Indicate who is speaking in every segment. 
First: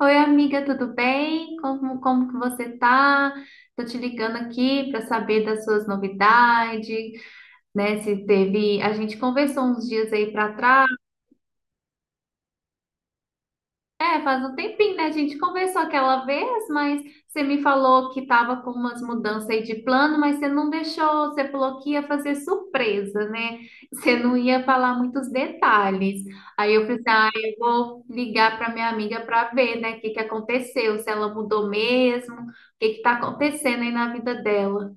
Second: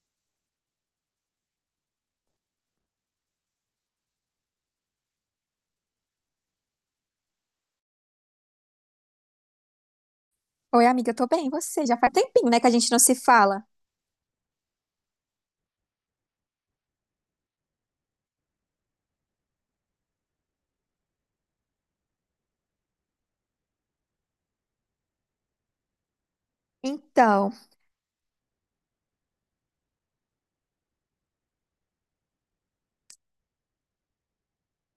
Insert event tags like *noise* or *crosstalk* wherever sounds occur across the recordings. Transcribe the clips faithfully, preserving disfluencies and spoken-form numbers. Speaker 1: Oi, amiga, tudo bem? Como, como que você tá? Tô te ligando aqui para saber das suas novidades, né? Se teve, a gente conversou uns dias aí para
Speaker 2: Oi,
Speaker 1: trás.
Speaker 2: amiga, eu tô bem, e você? Já faz tempinho, né, que a gente não se fala.
Speaker 1: É, faz um tempinho, né? A gente conversou aquela vez, mas você me falou que tava com umas mudanças aí de plano, mas você não deixou, você falou que ia fazer surpresa, né? Você não ia falar muitos detalhes. Aí eu pensei, ah,
Speaker 2: Então,
Speaker 1: eu vou ligar para minha amiga para ver, né, o que que aconteceu, se ela mudou mesmo, o que que tá acontecendo aí na vida dela.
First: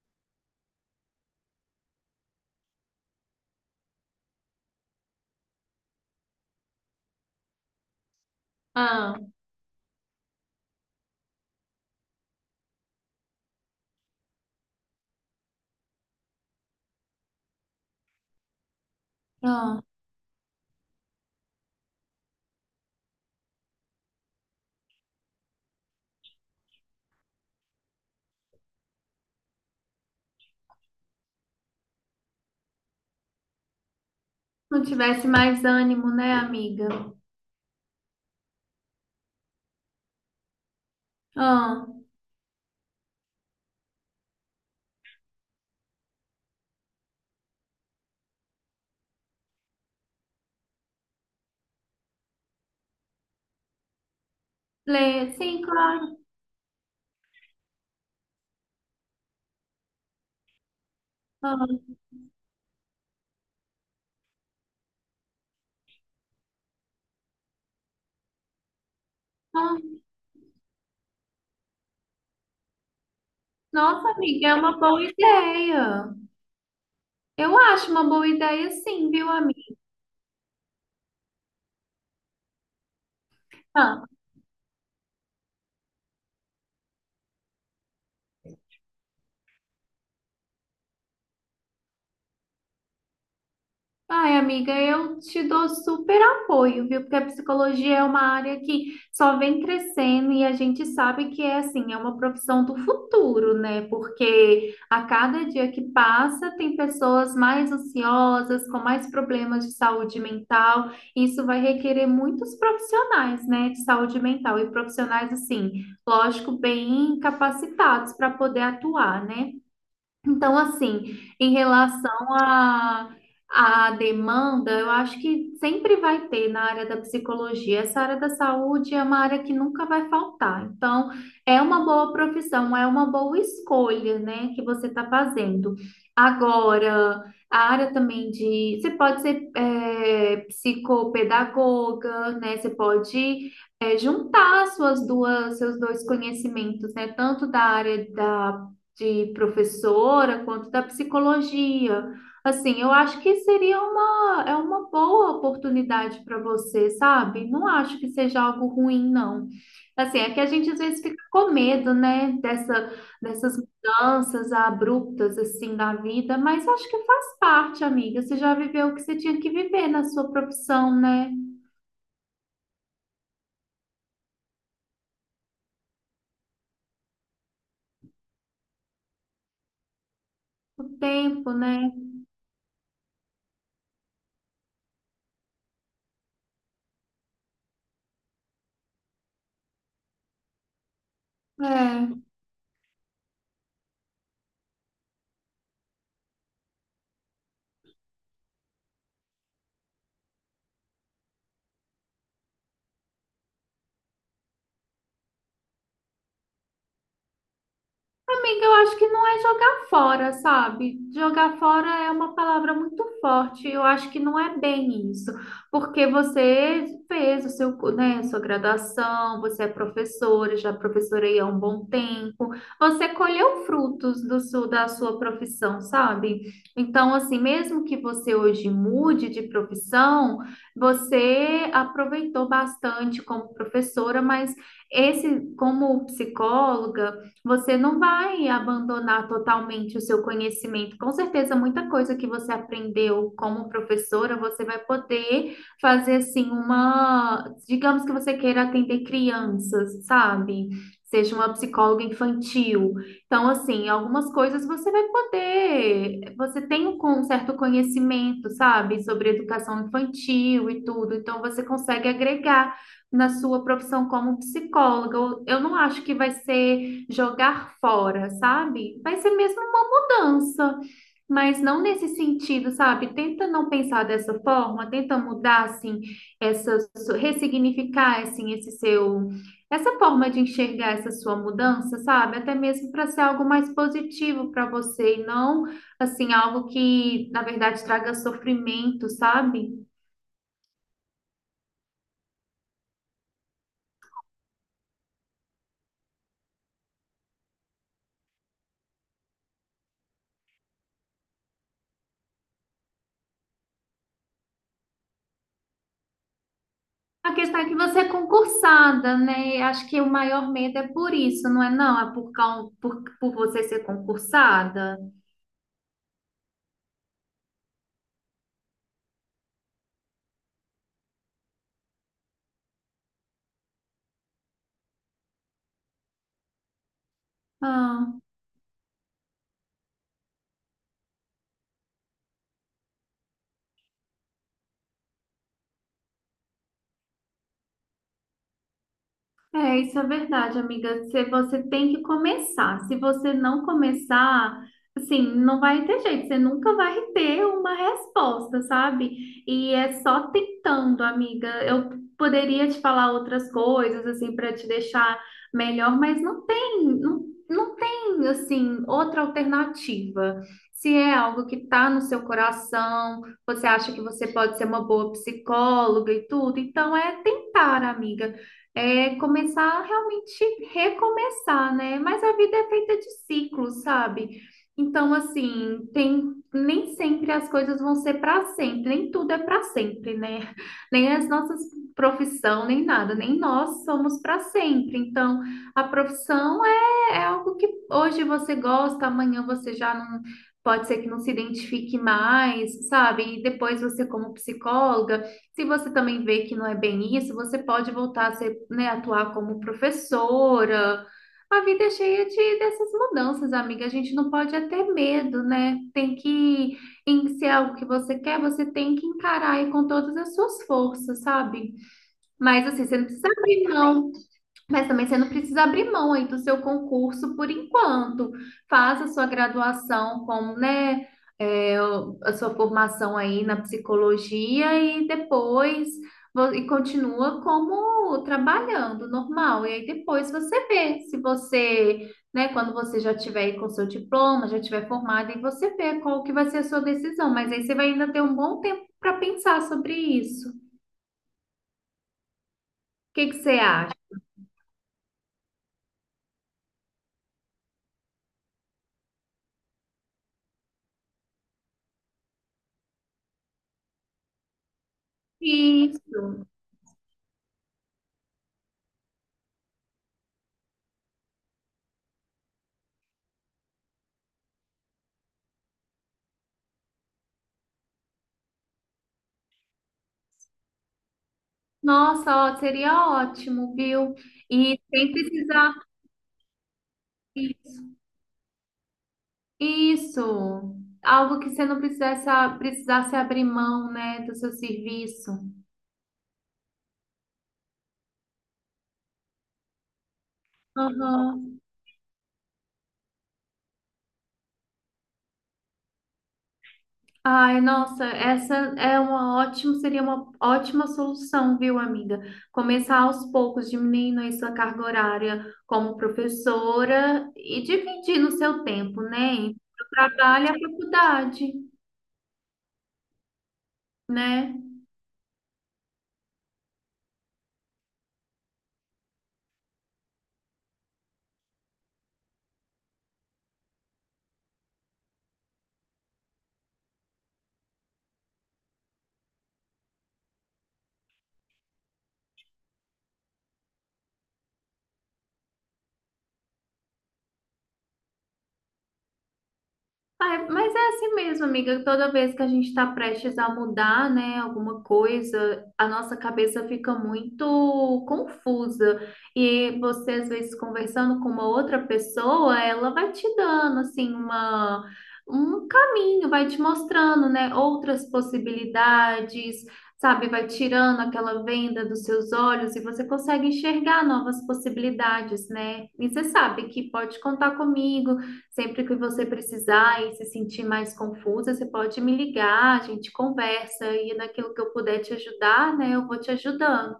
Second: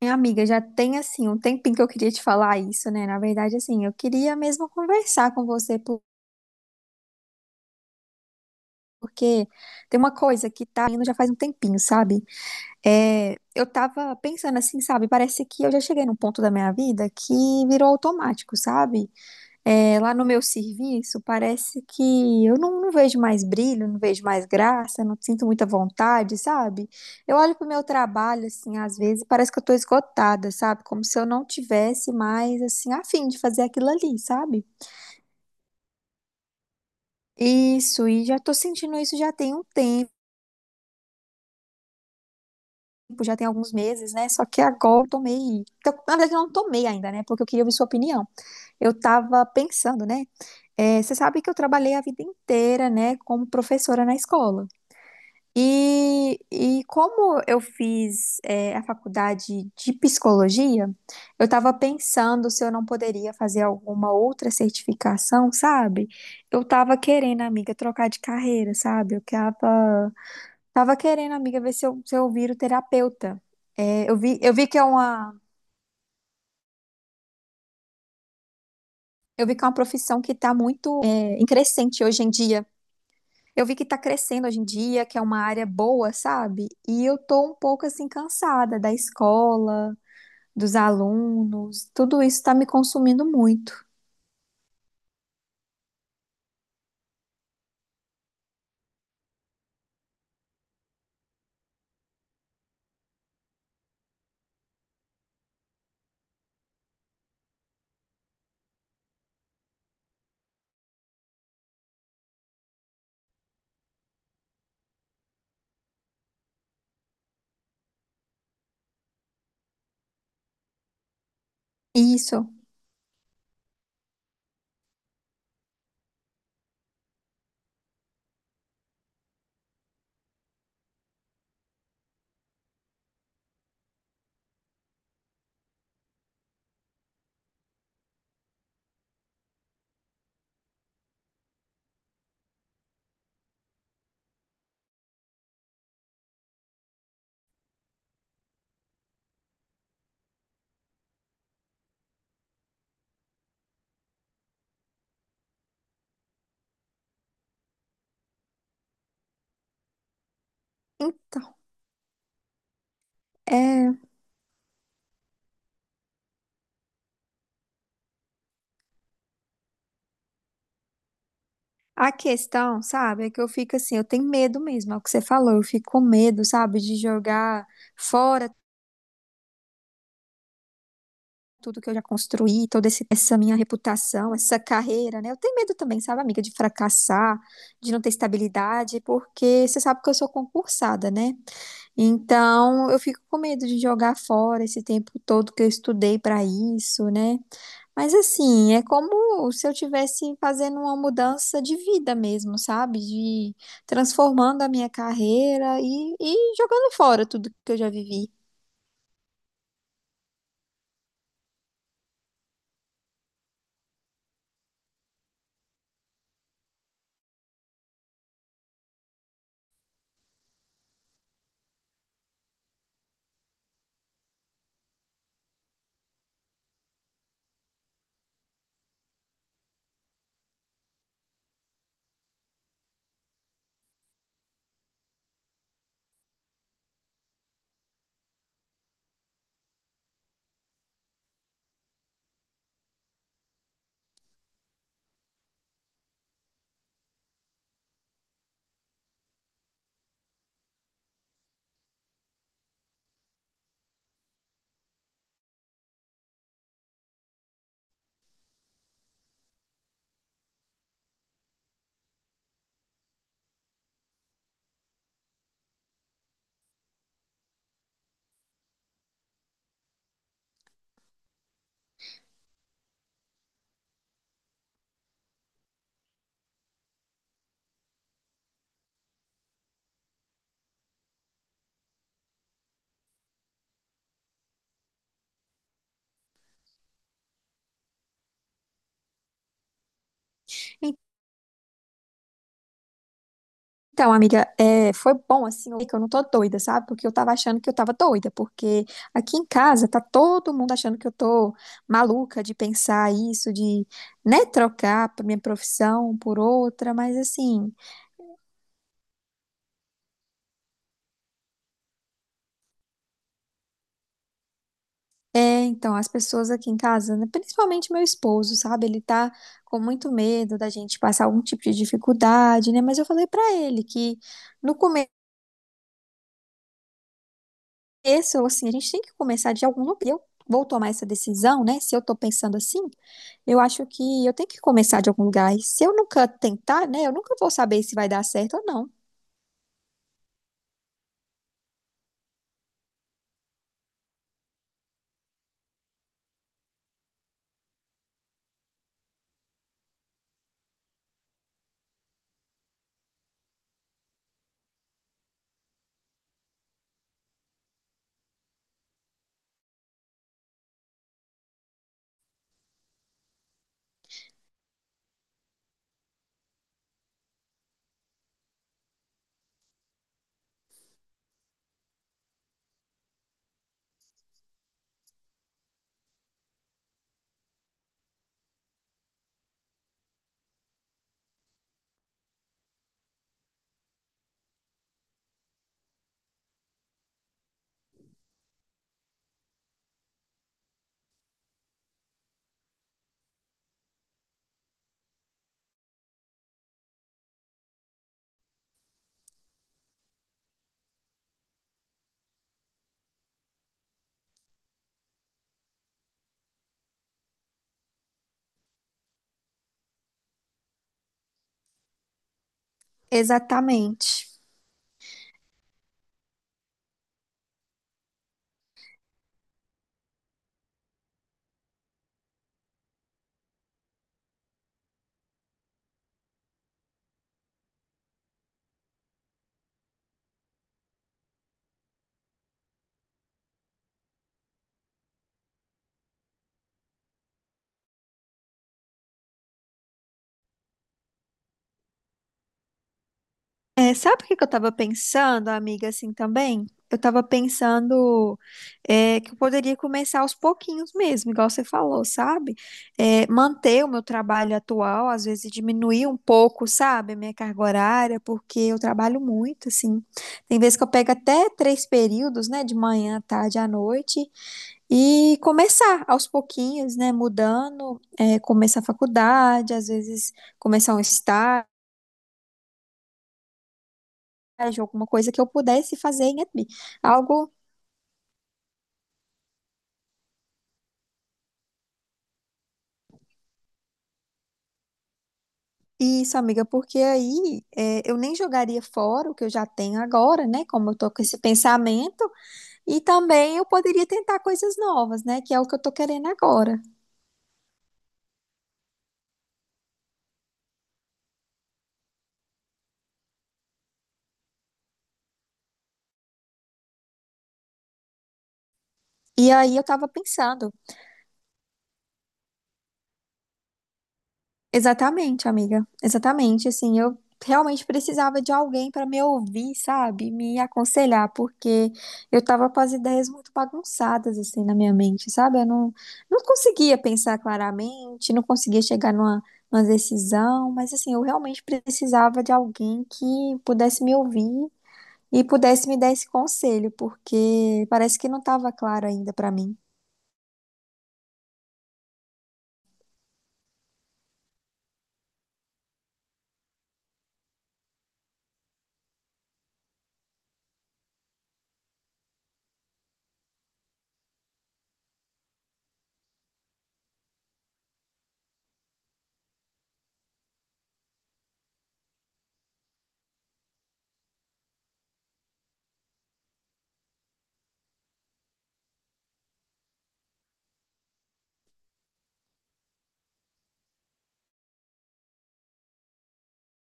Speaker 2: minha amiga, já tem, assim, um tempinho que eu queria te falar isso, né? Na verdade, assim, eu queria mesmo conversar com você, por-
Speaker 1: Ah,
Speaker 2: porque tem uma coisa que tá indo já faz um tempinho, sabe? É, eu tava pensando assim, sabe? Parece que eu já cheguei num ponto da minha vida que virou automático, sabe?
Speaker 1: ah,
Speaker 2: É, lá no meu serviço, parece que eu não, não vejo mais brilho, não vejo mais graça, não sinto muita vontade, sabe? Eu olho pro meu trabalho, assim, às vezes, e parece que eu tô esgotada, sabe? Como se eu não tivesse mais, assim, a fim de fazer aquilo ali, sabe?
Speaker 1: não tivesse mais ânimo, né, amiga?
Speaker 2: Isso, e já tô sentindo isso já tem um tempo,
Speaker 1: Ah,
Speaker 2: já tem alguns meses, né? Só que agora eu tomei. Então, na verdade, eu não tomei ainda, né? Porque eu queria ouvir sua opinião. Eu tava pensando, né? É, você sabe que eu trabalhei a vida inteira, né, como professora na escola.
Speaker 1: Lê, sim, claro.
Speaker 2: E, e como eu fiz, é, a faculdade de psicologia, eu
Speaker 1: Ah,
Speaker 2: estava pensando se eu não poderia fazer alguma outra certificação, sabe? Eu estava querendo, amiga, trocar de carreira, sabe? Eu
Speaker 1: ah.
Speaker 2: tava, tava querendo, amiga, ver se eu, se eu viro terapeuta.
Speaker 1: Nossa,
Speaker 2: É, eu vi,
Speaker 1: amiga, é
Speaker 2: eu vi
Speaker 1: uma
Speaker 2: que é
Speaker 1: boa
Speaker 2: uma,
Speaker 1: ideia. Eu acho uma boa ideia, sim, viu,
Speaker 2: eu vi que é
Speaker 1: amiga?
Speaker 2: uma profissão que está muito, é, em crescente hoje em dia. Eu vi que tá crescendo hoje em dia, que é uma área boa, sabe? E eu tô um pouco assim cansada da escola dos alunos, tudo isso está me consumindo muito.
Speaker 1: Ai, amiga, eu te dou super apoio, viu? Porque a psicologia é uma área que só vem crescendo e a gente sabe que é assim, é uma profissão do futuro, né? Porque a cada dia que passa, tem pessoas mais ansiosas, com mais problemas de saúde mental. Isso vai requerer muitos profissionais, né, de saúde mental e profissionais assim, lógico, bem capacitados para poder atuar, né? Então, assim, em relação
Speaker 2: Isso.
Speaker 1: à à demanda, eu acho que sempre vai ter na área da psicologia. Essa área da saúde é uma área que nunca vai faltar. Então, é uma boa profissão, é uma boa escolha, né, que você está fazendo. Agora, a área também de. Você pode ser é, psicopedagoga, né? Você pode é, juntar suas duas, seus dois conhecimentos, né? Tanto da área da de professora quanto da psicologia. Assim, eu acho que seria uma, é uma boa oportunidade para você, sabe? Não acho que seja algo ruim, não. Assim, é que a gente às vezes fica com
Speaker 2: Então,
Speaker 1: medo, né, dessa, dessas
Speaker 2: é,
Speaker 1: mudanças abruptas, assim, da vida, mas acho que faz parte, amiga. Você já viveu o que você tinha que viver na sua profissão, né?
Speaker 2: a questão, sabe, é que eu fico assim, eu tenho medo mesmo, é o que você falou, eu fico com medo, sabe, de jogar fora
Speaker 1: O tempo,
Speaker 2: tudo que
Speaker 1: né?
Speaker 2: eu já construí, toda esse- essa minha reputação, essa carreira, né? Eu tenho medo também, sabe, amiga, de fracassar, de não ter estabilidade, porque você sabe que eu sou concursada, né?
Speaker 1: É.
Speaker 2: Então, eu fico com medo de jogar fora esse tempo todo que eu estudei para isso, né? Mas assim, é como se eu tivesse fazendo uma mudança de vida mesmo, sabe? De transformando a minha carreira e, e jogando fora tudo que eu já vivi.
Speaker 1: Amiga, eu acho que não é jogar fora, sabe? Jogar fora é uma palavra muito forte. Eu acho que não é bem isso, porque você fez o seu, cu- né, a sua graduação, você é professora, já professorei há um bom tempo. Você colheu frutos do seu, da sua profissão, sabe? Então, assim, mesmo que você hoje mude de profissão, você aproveitou bastante como professora, mas esse, como psicóloga você não vai abandonar totalmente o seu conhecimento. Com certeza, muita coisa que você aprendeu como professora, você vai poder fazer assim uma, digamos que você queira atender crianças, sabe? Seja uma psicóloga infantil. Então, assim, algumas coisas você vai poder, você tem um con- certo conhecimento, sabe, sobre educação infantil e tudo, então você consegue agregar na sua profissão como psicóloga. Eu eu não acho que vai ser jogar fora, sabe? Vai ser mesmo uma mudança, mas não nesse sentido, sabe? Tenta não pensar dessa forma, tenta mudar, assim, essa, ressignificar, assim, esse seu, essa forma de enxergar essa sua mudança, sabe? Até mesmo para ser algo mais positivo para você e não, assim, algo que, na verdade, traga sofrimento, sabe?
Speaker 2: Então, amiga, é, foi bom assim, ouvir que eu não tô doida, sabe? Porque eu tava achando que eu tava doida, porque aqui em casa tá todo mundo achando que eu tô maluca de pensar isso, de, né, trocar a minha profissão por outra, mas
Speaker 1: A questão é
Speaker 2: assim.
Speaker 1: que você é concursada, né? Acho que o maior medo é por isso, não é não? É por, cau- por, por você ser concursada?
Speaker 2: É, então, as pessoas aqui em casa, né, principalmente meu esposo, sabe? Ele tá com muito medo da gente passar algum tipo de dificuldade, né? Mas eu falei pra ele que no
Speaker 1: Ah.
Speaker 2: começo, assim, a gente tem que começar de algum lugar. Eu vou tomar essa decisão, né? Se eu tô pensando assim, eu acho que eu tenho que começar de algum lugar. E se eu nunca tentar, né, eu nunca vou saber se vai dar certo ou não.
Speaker 1: É, isso é verdade, amiga. Se você tem que começar. Se você não começar, assim, não vai ter jeito. Você nunca vai ter uma resposta, sabe? E é só tentando, amiga. Eu poderia te falar outras coisas, assim, para te deixar melhor, mas não tem, não, não tem, assim, outra alternativa. Se é algo que tá no seu coração, você acha que você pode ser uma boa psicóloga e tudo, então é tentar, amiga é começar a realmente recomeçar, né? Mas a vida é feita de ciclos, sabe? Então, assim, tem nem sempre as coisas vão ser para sempre, nem tudo é para sempre, né? Nem as nossas profissão, nem nada, nem nós somos para sempre. Então, a profissão é, é algo que hoje você gosta, amanhã você já não pode ser que não se identifique mais, sabe? E depois você como psicóloga se você também vê que não é bem isso, você pode voltar a ser, né, atuar como professora. A vida é cheia de, dessas mudanças, amiga. A gente não pode é ter medo, né? Tem que, em se é algo que você quer, você tem que encarar aí com todas as suas forças, sabe? Mas assim, você não precisa abrir mão
Speaker 2: Exatamente.
Speaker 1: mas também você não precisa abrir mão aí do seu concurso por enquanto. Faça a sua graduação como, né, é, a sua formação aí na psicologia e depois vo- e continua como trabalhando normal. E aí depois você vê se você, né, quando você já tiver aí com seu diploma, já tiver formado, aí você vê qual que vai ser a sua decisão. Mas aí você vai ainda ter um bom tempo para pensar sobre isso. O que que você acha?
Speaker 2: É, sabe o que que eu tava pensando, amiga, assim também? Eu tava pensando é, que eu poderia começar aos pouquinhos mesmo, igual você falou, sabe? É, manter o meu trabalho atual, às vezes diminuir um
Speaker 1: Isso.
Speaker 2: pouco, sabe, a minha carga horária, porque eu trabalho muito, assim. Tem vezes que eu pego até três períodos, né, de manhã, tarde, à noite, e começar aos pouquinhos, né, mudando, é, começar a faculdade, às vezes começar um estágio
Speaker 1: Nossa, ó, seria ótimo, viu? E
Speaker 2: colégio, alguma
Speaker 1: sem
Speaker 2: coisa que eu
Speaker 1: precisar.
Speaker 2: pudesse fazer em E T B. Algo.
Speaker 1: Isso. Isso. Algo que você não precisasse, precisasse abrir mão, né, do seu serviço.
Speaker 2: Isso, amiga, porque aí é, eu nem jogaria fora o que eu já tenho agora, né? Como eu tô com esse
Speaker 1: Aham.
Speaker 2: pensamento, e também eu poderia tentar coisas novas, né? Que é o que eu tô querendo agora.
Speaker 1: Ai, nossa, essa é uma ótima, seria uma ótima solução, viu, amiga? Começar aos poucos, diminuindo aí sua carga horária como professora e dividindo o seu tempo, né,
Speaker 2: E
Speaker 1: entre
Speaker 2: aí eu
Speaker 1: o
Speaker 2: tava
Speaker 1: trabalho e a
Speaker 2: pensando.
Speaker 1: faculdade, né?
Speaker 2: Exatamente, amiga. Exatamente, assim, eu realmente precisava de alguém para me ouvir, sabe? Me aconselhar, porque eu tava com as ideias muito bagunçadas assim na minha mente, sabe? Eu não, não conseguia pensar claramente, não conseguia chegar numa, numa decisão, mas assim, eu realmente precisava de alguém que pudesse me ouvir e pudesse me dar esse conselho, porque parece que não tava claro ainda para mim.
Speaker 1: Ah, é, mas é assim mesmo, amiga. Toda vez que a gente está prestes a mudar, né, alguma coisa, a nossa cabeça fica muito confusa. E você, às vezes, conversando com uma outra pessoa, ela vai te dando, assim, uma, um caminho, vai te mostrando, né, outras possibilidades, sabe? Vai tirando aquela venda dos seus olhos e você consegue enxergar novas possibilidades, né? E você sabe que pode contar comigo. Sempre que você precisar e se sentir mais confusa, você pode me ligar, a gente conversa e naquilo que eu puder te ajudar, né, eu vou te ajudando.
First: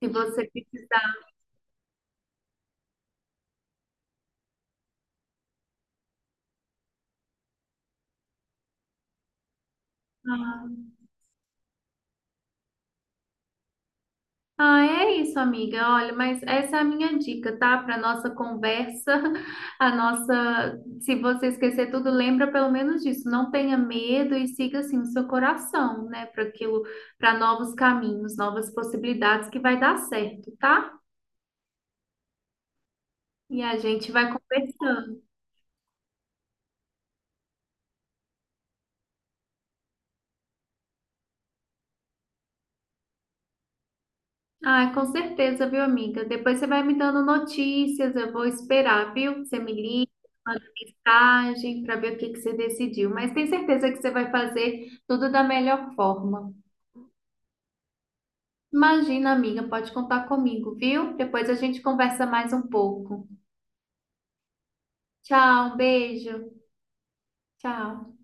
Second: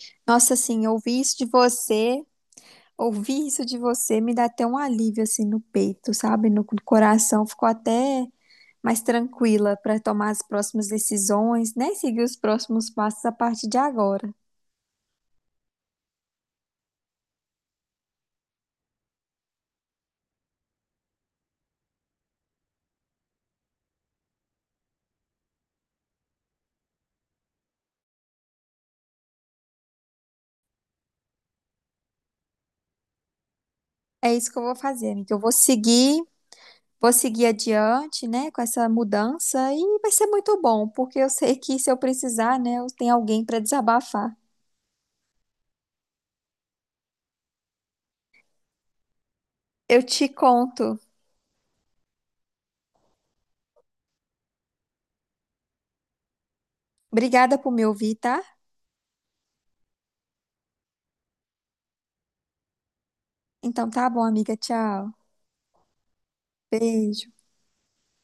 Speaker 1: Se você
Speaker 2: Nossa, assim, eu
Speaker 1: precisar.
Speaker 2: ouvi isso de você. Ouvir isso de você me dá até um alívio assim no peito, sabe? No coração. Ficou até mais tranquila para tomar as próximas decisões, né? Seguir os próximos passos a partir de agora.
Speaker 1: Ah, é isso, amiga. Olha, mas essa é a minha dica, tá? Para nossa conversa, *laughs* a nossa. Se você esquecer tudo, lembra pelo menos disso. Não tenha medo e siga assim o seu coração, né? Para aquilo, para novos caminhos, novas possibilidades que vai dar certo, tá? E a gente vai
Speaker 2: É isso que eu vou fazer,
Speaker 1: conversando.
Speaker 2: amiga. Eu vou seguir, vou seguir adiante, né? Com essa mudança e vai ser muito bom, porque eu sei que se eu precisar, né? Eu tenho alguém para desabafar.
Speaker 1: Ah, com certeza, viu, amiga? Depois você vai me dando notícias, eu vou esperar, viu? Você me
Speaker 2: Eu
Speaker 1: liga,
Speaker 2: te
Speaker 1: manda
Speaker 2: conto.
Speaker 1: mensagem para ver o que que você decidiu. Mas tenho certeza que você vai fazer tudo da melhor forma.
Speaker 2: Obrigada por me ouvir, tá?
Speaker 1: Imagina, amiga, pode contar comigo, viu? Depois a gente conversa mais um pouco.
Speaker 2: Então tá bom, amiga. Tchau.
Speaker 1: Tchau, um beijo.
Speaker 2: Beijo.
Speaker 1: Tchau.